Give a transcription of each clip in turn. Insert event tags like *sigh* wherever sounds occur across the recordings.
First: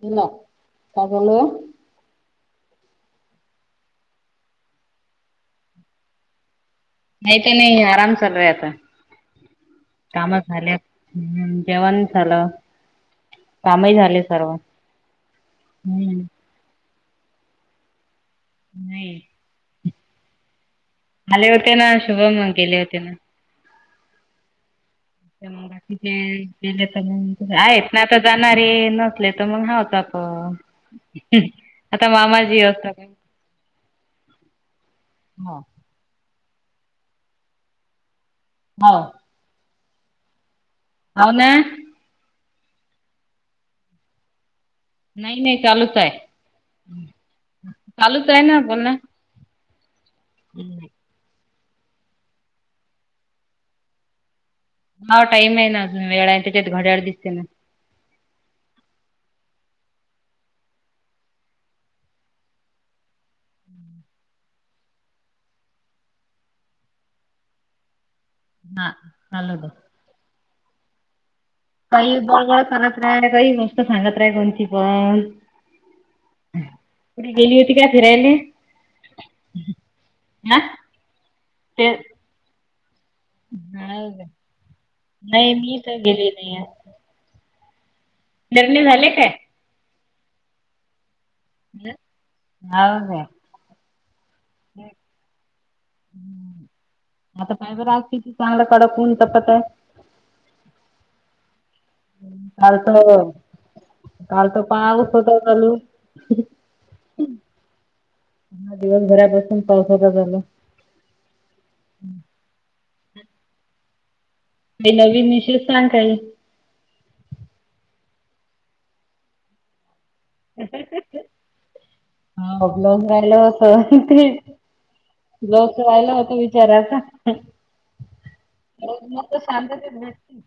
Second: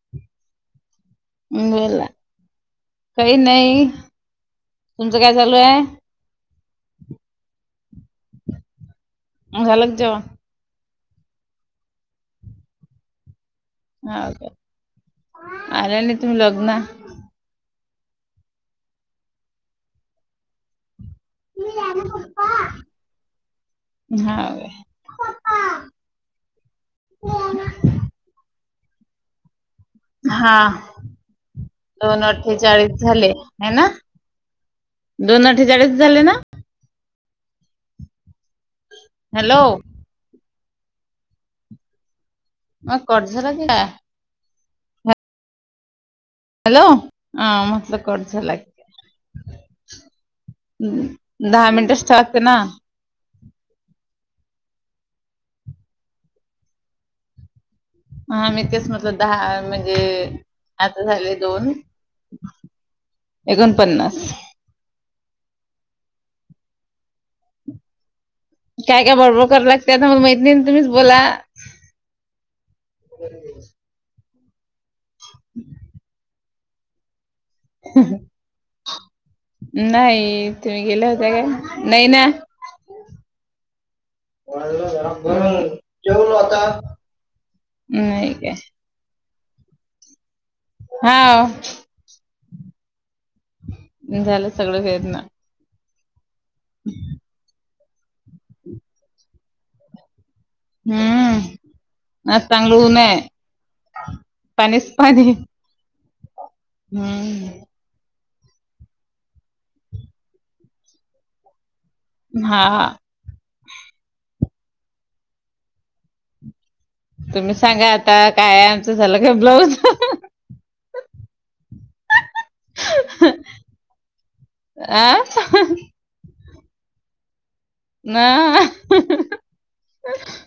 बोला काय चालू आहे. हं, बोला काही नाही तुमचं काय चालू आहे. काही त नाही आराम चालू आहे आता. झालं का जेवणं. काम झाल्या हम्म जेवणं झालं. कामही झाले हा काय सर्व आल्या नाही हम्म तुम्ही लग्न नाही. आले होते ना शुभम मग गेले होते ना. हाव. मग बाकीचे गेले तर मग आहेत ना आता जाणारे नसले तर मग हा. हा आता दोन मामाजी अठ्ठेचाळीस असत झाले हे ना. दोन हो अठ्ठेचाळीच झाले ना. हॅलो. हव ना. मग कट झाला की काय? नाही नाही चालूच आहे हॅलो हा म्हटलं कट चालूच आहे झाला ना की बोल काय. ना. *unintelligible* हम्म, दहा मिनिटच ठेवा लागते ना. हा टाईम आहे ना वेळ आहे त्याच्यात घड्याळ दिसते ना. हा मी तेच म्हटलं दहा म्हणजे आता झाले दोन एकोणपन्नास. हा काय काय बळबळ चालू करा दे लागते आता मला माहित नाही ना तुम्हीच बोला. काही बळबळ करत राहा काही गोष्ट सांगत राहा कोणची पण कुठी गेली होती का फिरायला. नाही तुम्ही गेल्या होत्या का ते नाही ना. हाव काय वाढलं जरा नाही म्हणून मी काही गेली जेवलो नाही आता. आज. नाही काय धंदे झाले काय. हा. हाव काय. झालं सगळं पेरण. आता पाय *unintelligible* चांगलं कडक तपत आहे. हम्म. म चांगलं काल ऊनय तर काल तर पानीस पाऊस पाणी. होता चालू. हा. हा दिवसभरापासून पावसाचा झाल हा. म नवीन विशेश सांग काही. तुम्ही सांगा आता काय आमचं झालं काय ब्लाऊज *unintelligible* हाव ब्लाऊज राहिलं होत ते आ ब्लाज राहिलं होत वि कराचा ना ओ हम्म मस्त शांततेत भेट.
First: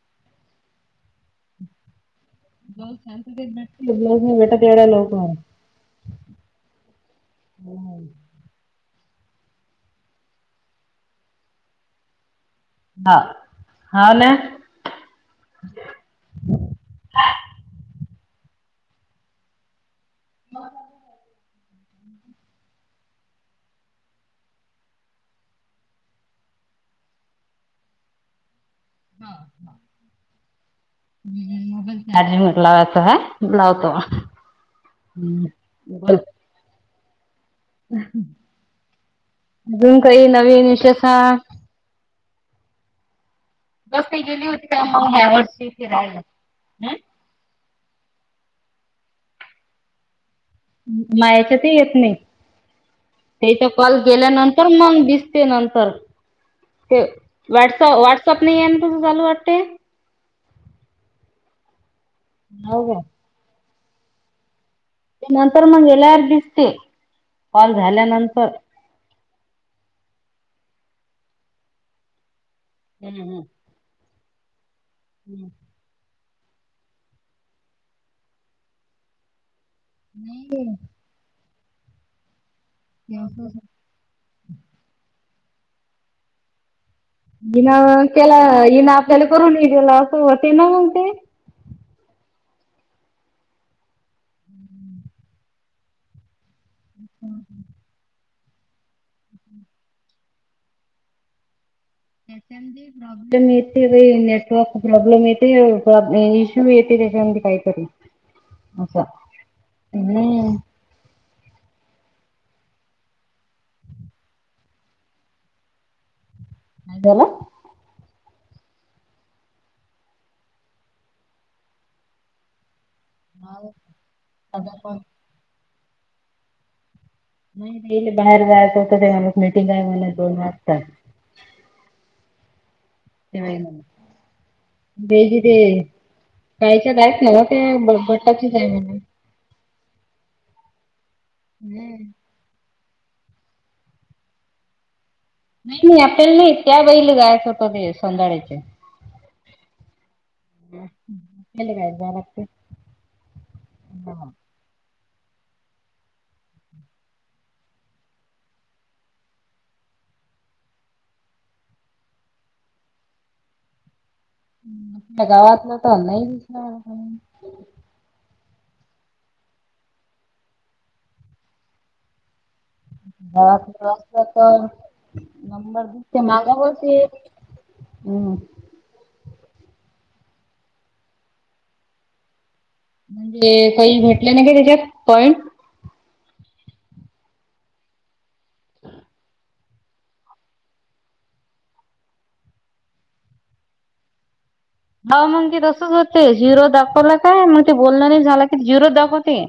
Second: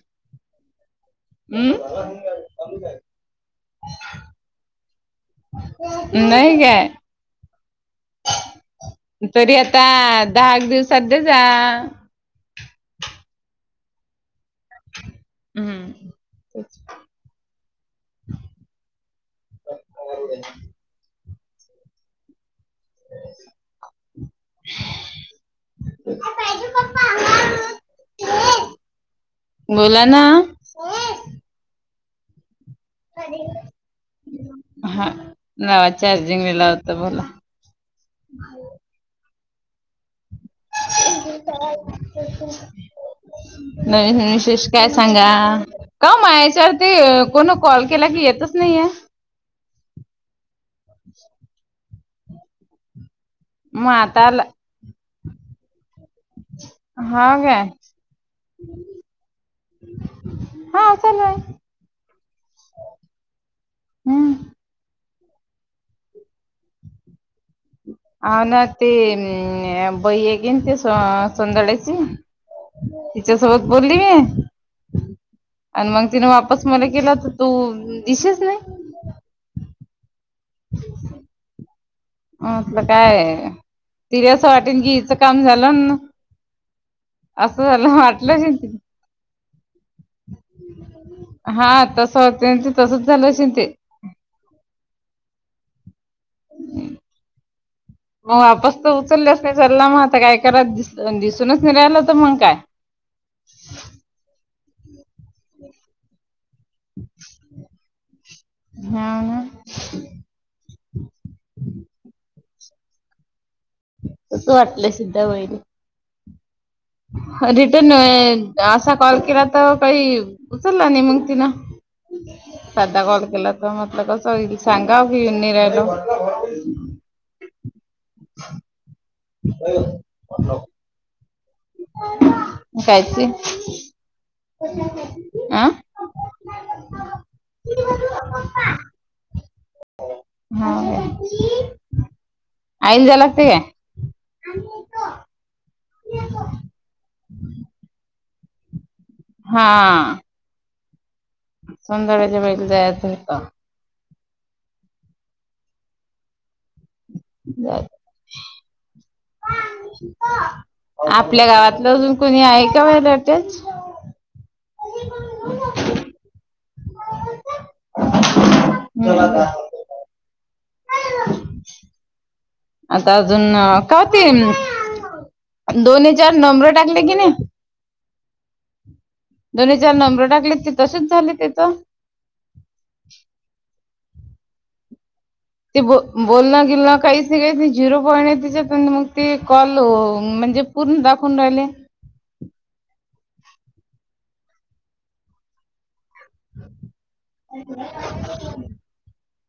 *unintelligible* नाही काय. तरी आता दहा एक दिवसध जा हा हाव ना. हम्म तेच. *unintelligible* *inaudible* *inaudible* बोला ना. *unintelligible* लावायच ह लावतो. हा लावा चार्जिंग *unintelligible* अजून काही नवीन विशेष. बस काही नवीन गेली विशेष होती का काय मग ह्या सांगा? वर्षी का फिरायला माहित हम्म. याच्यावरती कोण कॉल केला की येतच नाहीय. मायाच्यात येत नाही. तेचा मग कॉल आता आला गेल्यानंतर मग दिसते नंतर ते हा काय वट्सप व्हॉट्सअप नाही आहे ना कस चालू वाटते हा आहे *unintelligible* हम्म. नंतर मग क्लिअर दिसते. कॉल हा झाल्यानंतर. ना ते अ बही आहे केन ते संदळ्याची हम्म तिच्या सोबत बोलली हम्म. आणि मग तिने वापस मला केला तर तू दिशस नाही. नाही. अलं काय तिला अस वाटेल की हिचं काम झालं म्हणून इन केला हन आपल्याला करून ये दिेला असंते ना मग ते. हा तस त्यां तसच झालं असेल ते. *inaudible* मग वापस तर उचलल्याच नाही चचाला मग आता काय करातस दिसूनच नाही राहिला तर मग ए काय प्रॉब्लेम येते नेटवर्क प्रॉब्लेम प्रॉब्लेम येते इश्यूी येते त्याच्यामध्ये काहीतरी. अस हा ना हम्म. कस वाटलंय सिद्ध्या वहिणी? काय झालं? रिटर्न असा कॉल केला तर काही उचलला नाही मग तिन साधा कॉल केला तर म कस होईल सांगा कि येऊन नाही राहिलो. नाहीरे बाहेर जायचं होतं तेव्हालाच मिटिंग आहे म्हनल दोन वाजता. *inaudible* तेव्हा बेजी ते आं. कायच्यात आहेत ना म ते भटाचीच आहे म्हन. हा. हम्म. आईने जायला लागते काय? मी येतो. नाही नाही आपल्याला नाही त्या बाईला गायच होत ते सोंगाड्याच्या. हा. आपल्याला काय जायला सौंदळग्याच्या लागते बाईला जायचं होतं. पाणी प आपल्या गावातलं अजून कोणी आहे का ओ इथेच? आपल्या गावात ना तर नाही. चला का घरात होते तर नंबर दोन्ही दिसते चार माझ्या मूळ नंबर ते टाकले की नाही हम्. दोन्ही चार नंबर टाकले ते तसेच झाले तिथं. म्हणजे काही भेटले नाही का त्याच्यात पॉईंट ते ब बोलणं गिलण काहीच नाही काही नाही झिरो पॉईंट आहे त्याच्यात मग ते कॉल म्हणजे पूर्ण दाखवून राहिले. हो मग ते तसच होत ते झिरो दाखवला काय मग ते बोलन नाही झाला कि झिरो दाखवते.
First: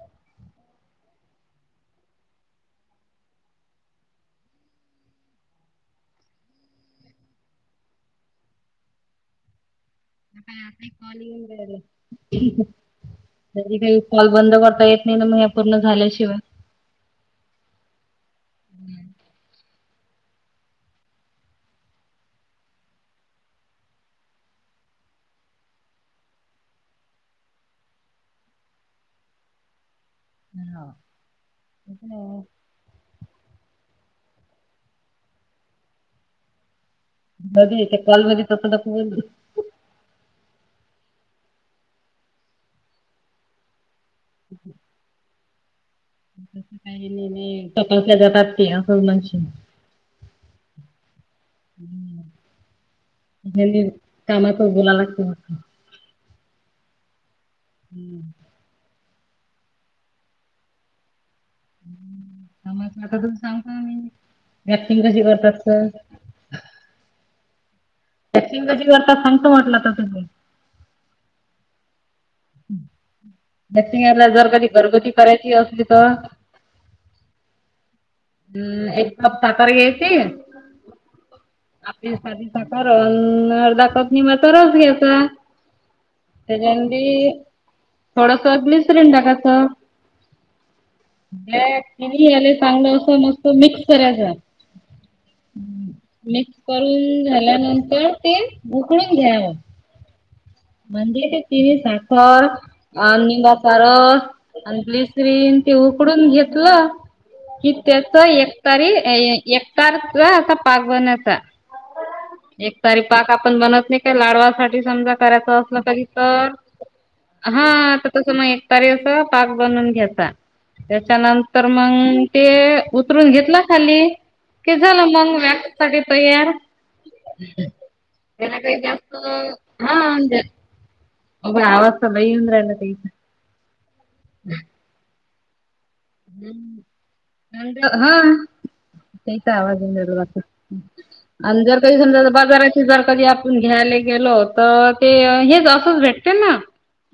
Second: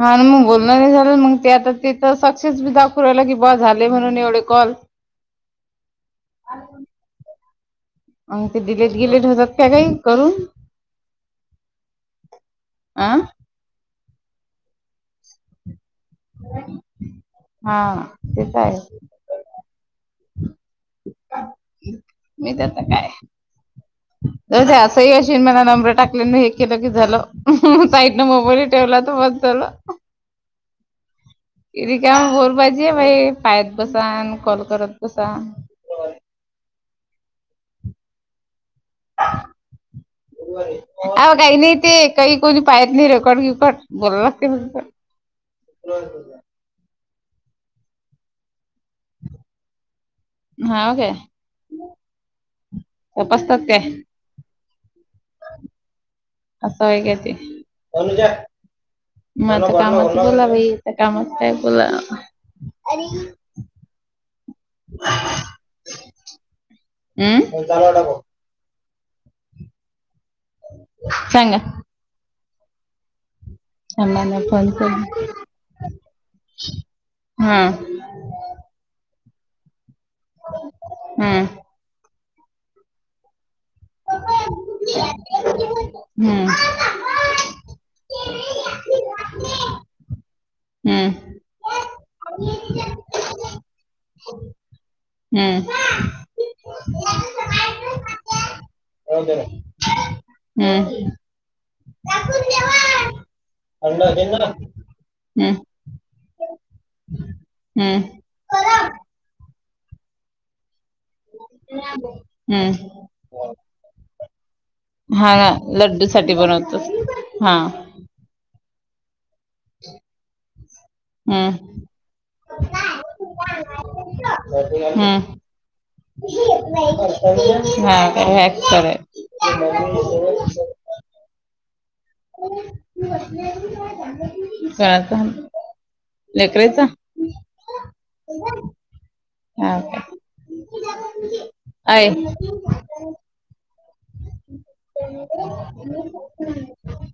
हा म झालं मग ते आता तिथ सक्सेस बी दाखवहिला की ब झाले म्हणून एवढे कॉल *unintelligible* अंग ते डिलेट गिलेट होतात काय काही करून? *unintelligible* आ कॉल बंद करता येत नाही पूर्ण झाल्या हा तेच आहे. *unintelligible* द असंही अशी मला नंबर टाकले हे केलं की झालं साईटन मोबाईल *unintelligible* *unintelligible* पायात बसा आणि कॉल करत बसा. *unintelligible* आहों काही नाही ते काही कोणी पाहत नाही रेकॉर्ड बिकोर्ड *unintelligible* तसं काही तपासल्या जातात अस *unintelligible* हा ओके. चालेल काय कामात बोलाला लागत. *unintelligible* *unintelligible* मला तर कामात बोला भाई त्या कामात काय बोला. *unintelligible* ऍक्टिंग कशी करतात? *unintelligible* याक्टिंग कशी करतात सांगत म्हटलं तर तुम्ही. सांगा *inaudible* त्या थांबा प्रियाला ना जर कधी फोन कर घरगुती करायची असली तर? हा हम्म एक कप साखर घ्यायची हम्म *inaudible* साधी साखर दाखवत नाही मग तरच घ्यायचा हम्म. त्याच्यामध्ये थोडंसं मिसरन टाकाच. हम्म. याले चांगलं अस मस्त मिक्स करायचं. हम्. मिक्स करून झाल्यानंतर ते उकडून हम्म घ्याव हम्म म्हणजे ते तिवी साखर अ निंबा सारस आणि ती आणि हम्म ती ते उकडून घेतलं *unintelligible* पाक बनाचा हम्म एक तरी पाक आपण बनत नाही का लाडवासाठी सम हा च ना, असलं तरी लड्डू साठी तर बनवतोस हा तर तस मग एकतारी अस पाक बनवून घ्यायचा. त्याच्यानंतर हम्म मग ते उतरून घेतला खाली कि झालं मग हम्म व्याक् साठी तयार हा काय त्याला हॅक काही कराय जास्त *unintelligible* *unintelligible* लेकरेचा हम्म्म. हा. हा काय *unintelligible* आणि जर कधी आहे समजा बाजाराची जर कधी आपण घ्यायला गेलो तर ते हेच असंच भेटतील ना?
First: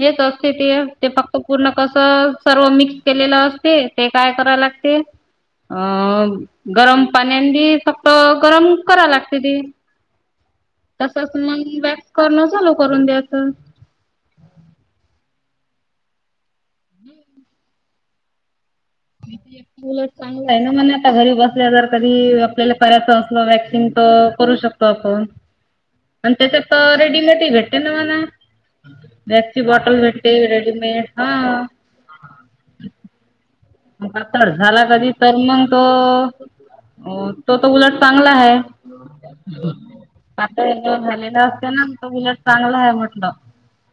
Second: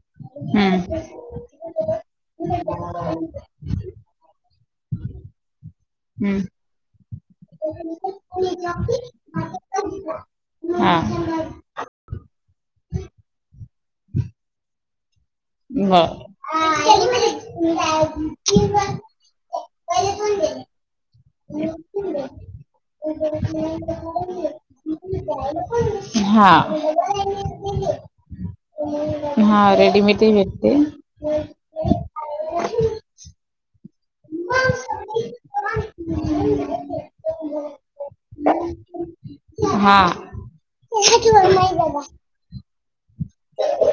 हेच असते ते हम्म ते फक्त पूर्ण कस सर्व मिक्स केलेलं अस ते काय- करावं लागतील अं हम्म *inaudible* गरम पाण्या बी फक्त गरम करावं लागते ती हा तसच मग वॅस *inaudible* करणं चालू करून द्यायच *inaudible* ह *inaudible* उलट *inaudible* चांगला आहे ना म्हणा आता घरी बसल्या कधी आपल्याला करायचं असल वॅक्सिंग करू शकतो आपण आणि हा. त्याच्या तर रेडीमेडी भेटते ना मला वॅक्स ची हा बॉटल रेडीमेडही भेटते रेडीमेड *inaudible* हा *inaudible* कथड *unintelligible* झाला कधी तर मंग तो हो तो तर उलट चांगला आहे हा *inaudible* आता *unintelligible* झालेलं असत ना त बलट चांगला आहे म्हटलं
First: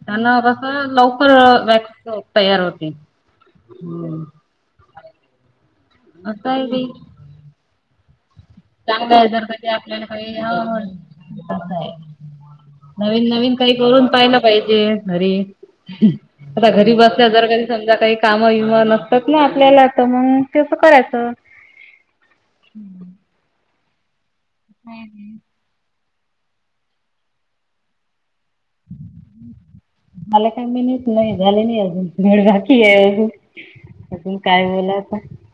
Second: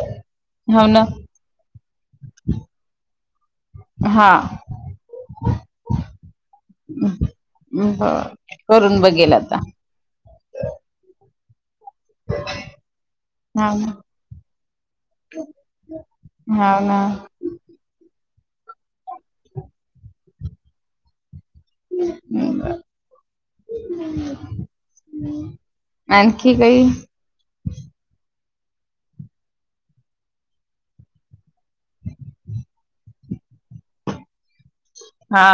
त्यांना कस हो ना लवकर वॅक्स तयार होते *inaudible* हम् हा *inaudible* करून चांगलं *inaudible* आहे बघेल जर का आता ते आपल्याला काहीय ह *inaudible* नवीन- नवीन काही करून पाहिला पाहिजे घरी *inaudible* आता हा घरी ना बसल्या जर कधी समजा काही काम विम नसतात ना आपल्याला तर मग तेस करायचं हम्म *inaudible* हम्- हम् आणखी काही *inaudible* हम् *inaudible* मला काय माहित नाही झाले नाही अजून दड बाकी आहे अजून अज *inaudible* काय बोलता हा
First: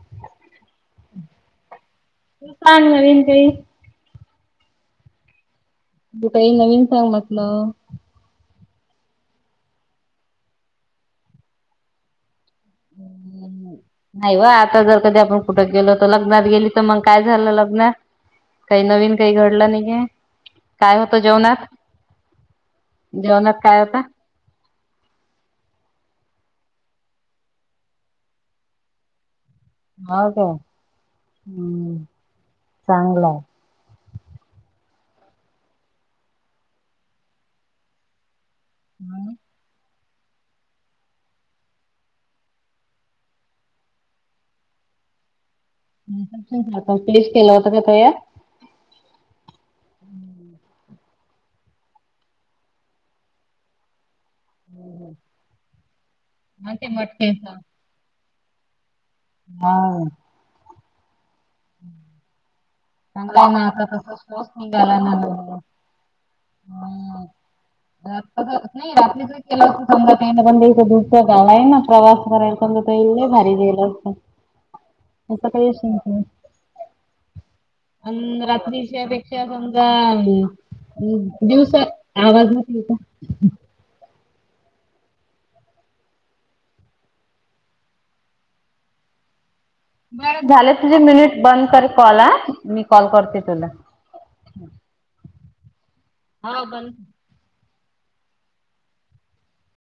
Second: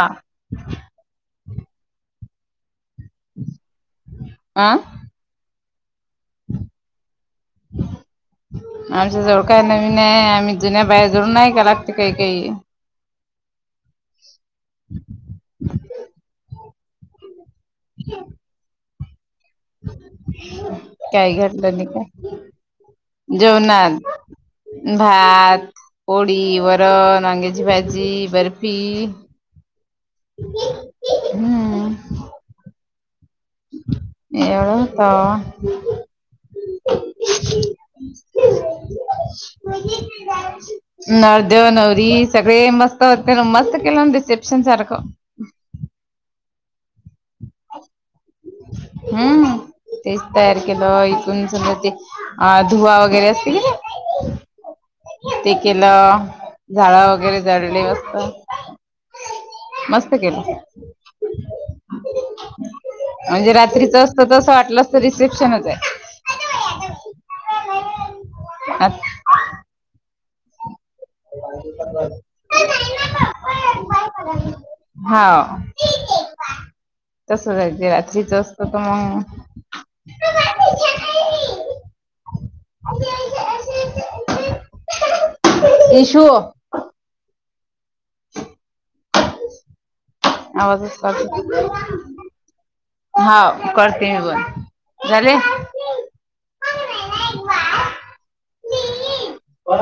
चांगलं विनकळी *unintelligible* आ तू काही नवीन सांग म्हटलं आमच्या जवळ काय नवीन आहे आम्ही जुन्या बाहेर जवळून नाही का लागते काही काही हम्म, नाही वा आता जर कधी आपण कुठं गेलो तर लग्नात गेली तर मग काय झालं लग्नात काही नवीन काही घडलं नाही काय होतं काय जेवणात घडलं नाही काय काय जेवणात होता भात पोळी वरन वरण वांग्याची भाजी बर्फी हो का हम् चांगलं एवढंच म नवरदेव नवरी सगळे मस्त होते मस्त केलं ना रिसेप्शन सारखं हम प्लिश केलं होत का तयार हा तेच तयार केलं इकून समजा ते अ धुवा वगैरे असतील कि ना हम् हम केलं झाड वगैरे जळले असत मस्त केलं हम्म चांगला म्हणजे ना आता रात्रीच असत तसस तसं वाटलं असत निघाला ना रिसेप्शनच ह नाही रात्रीचा केला आहे अस सज गला आहे ना प्रवास करायल को इल्ले भारी गईल अस असं काही अस तस अ रात्रीच्या पेक्षा समजा आ हम् दिवसा आवाज न होता इशु झाले आवाजच तुझे मिनिट करते बंद कर कॉल हा मी कॉल हा करते तुला करते मी पण जा रे हा बंद हो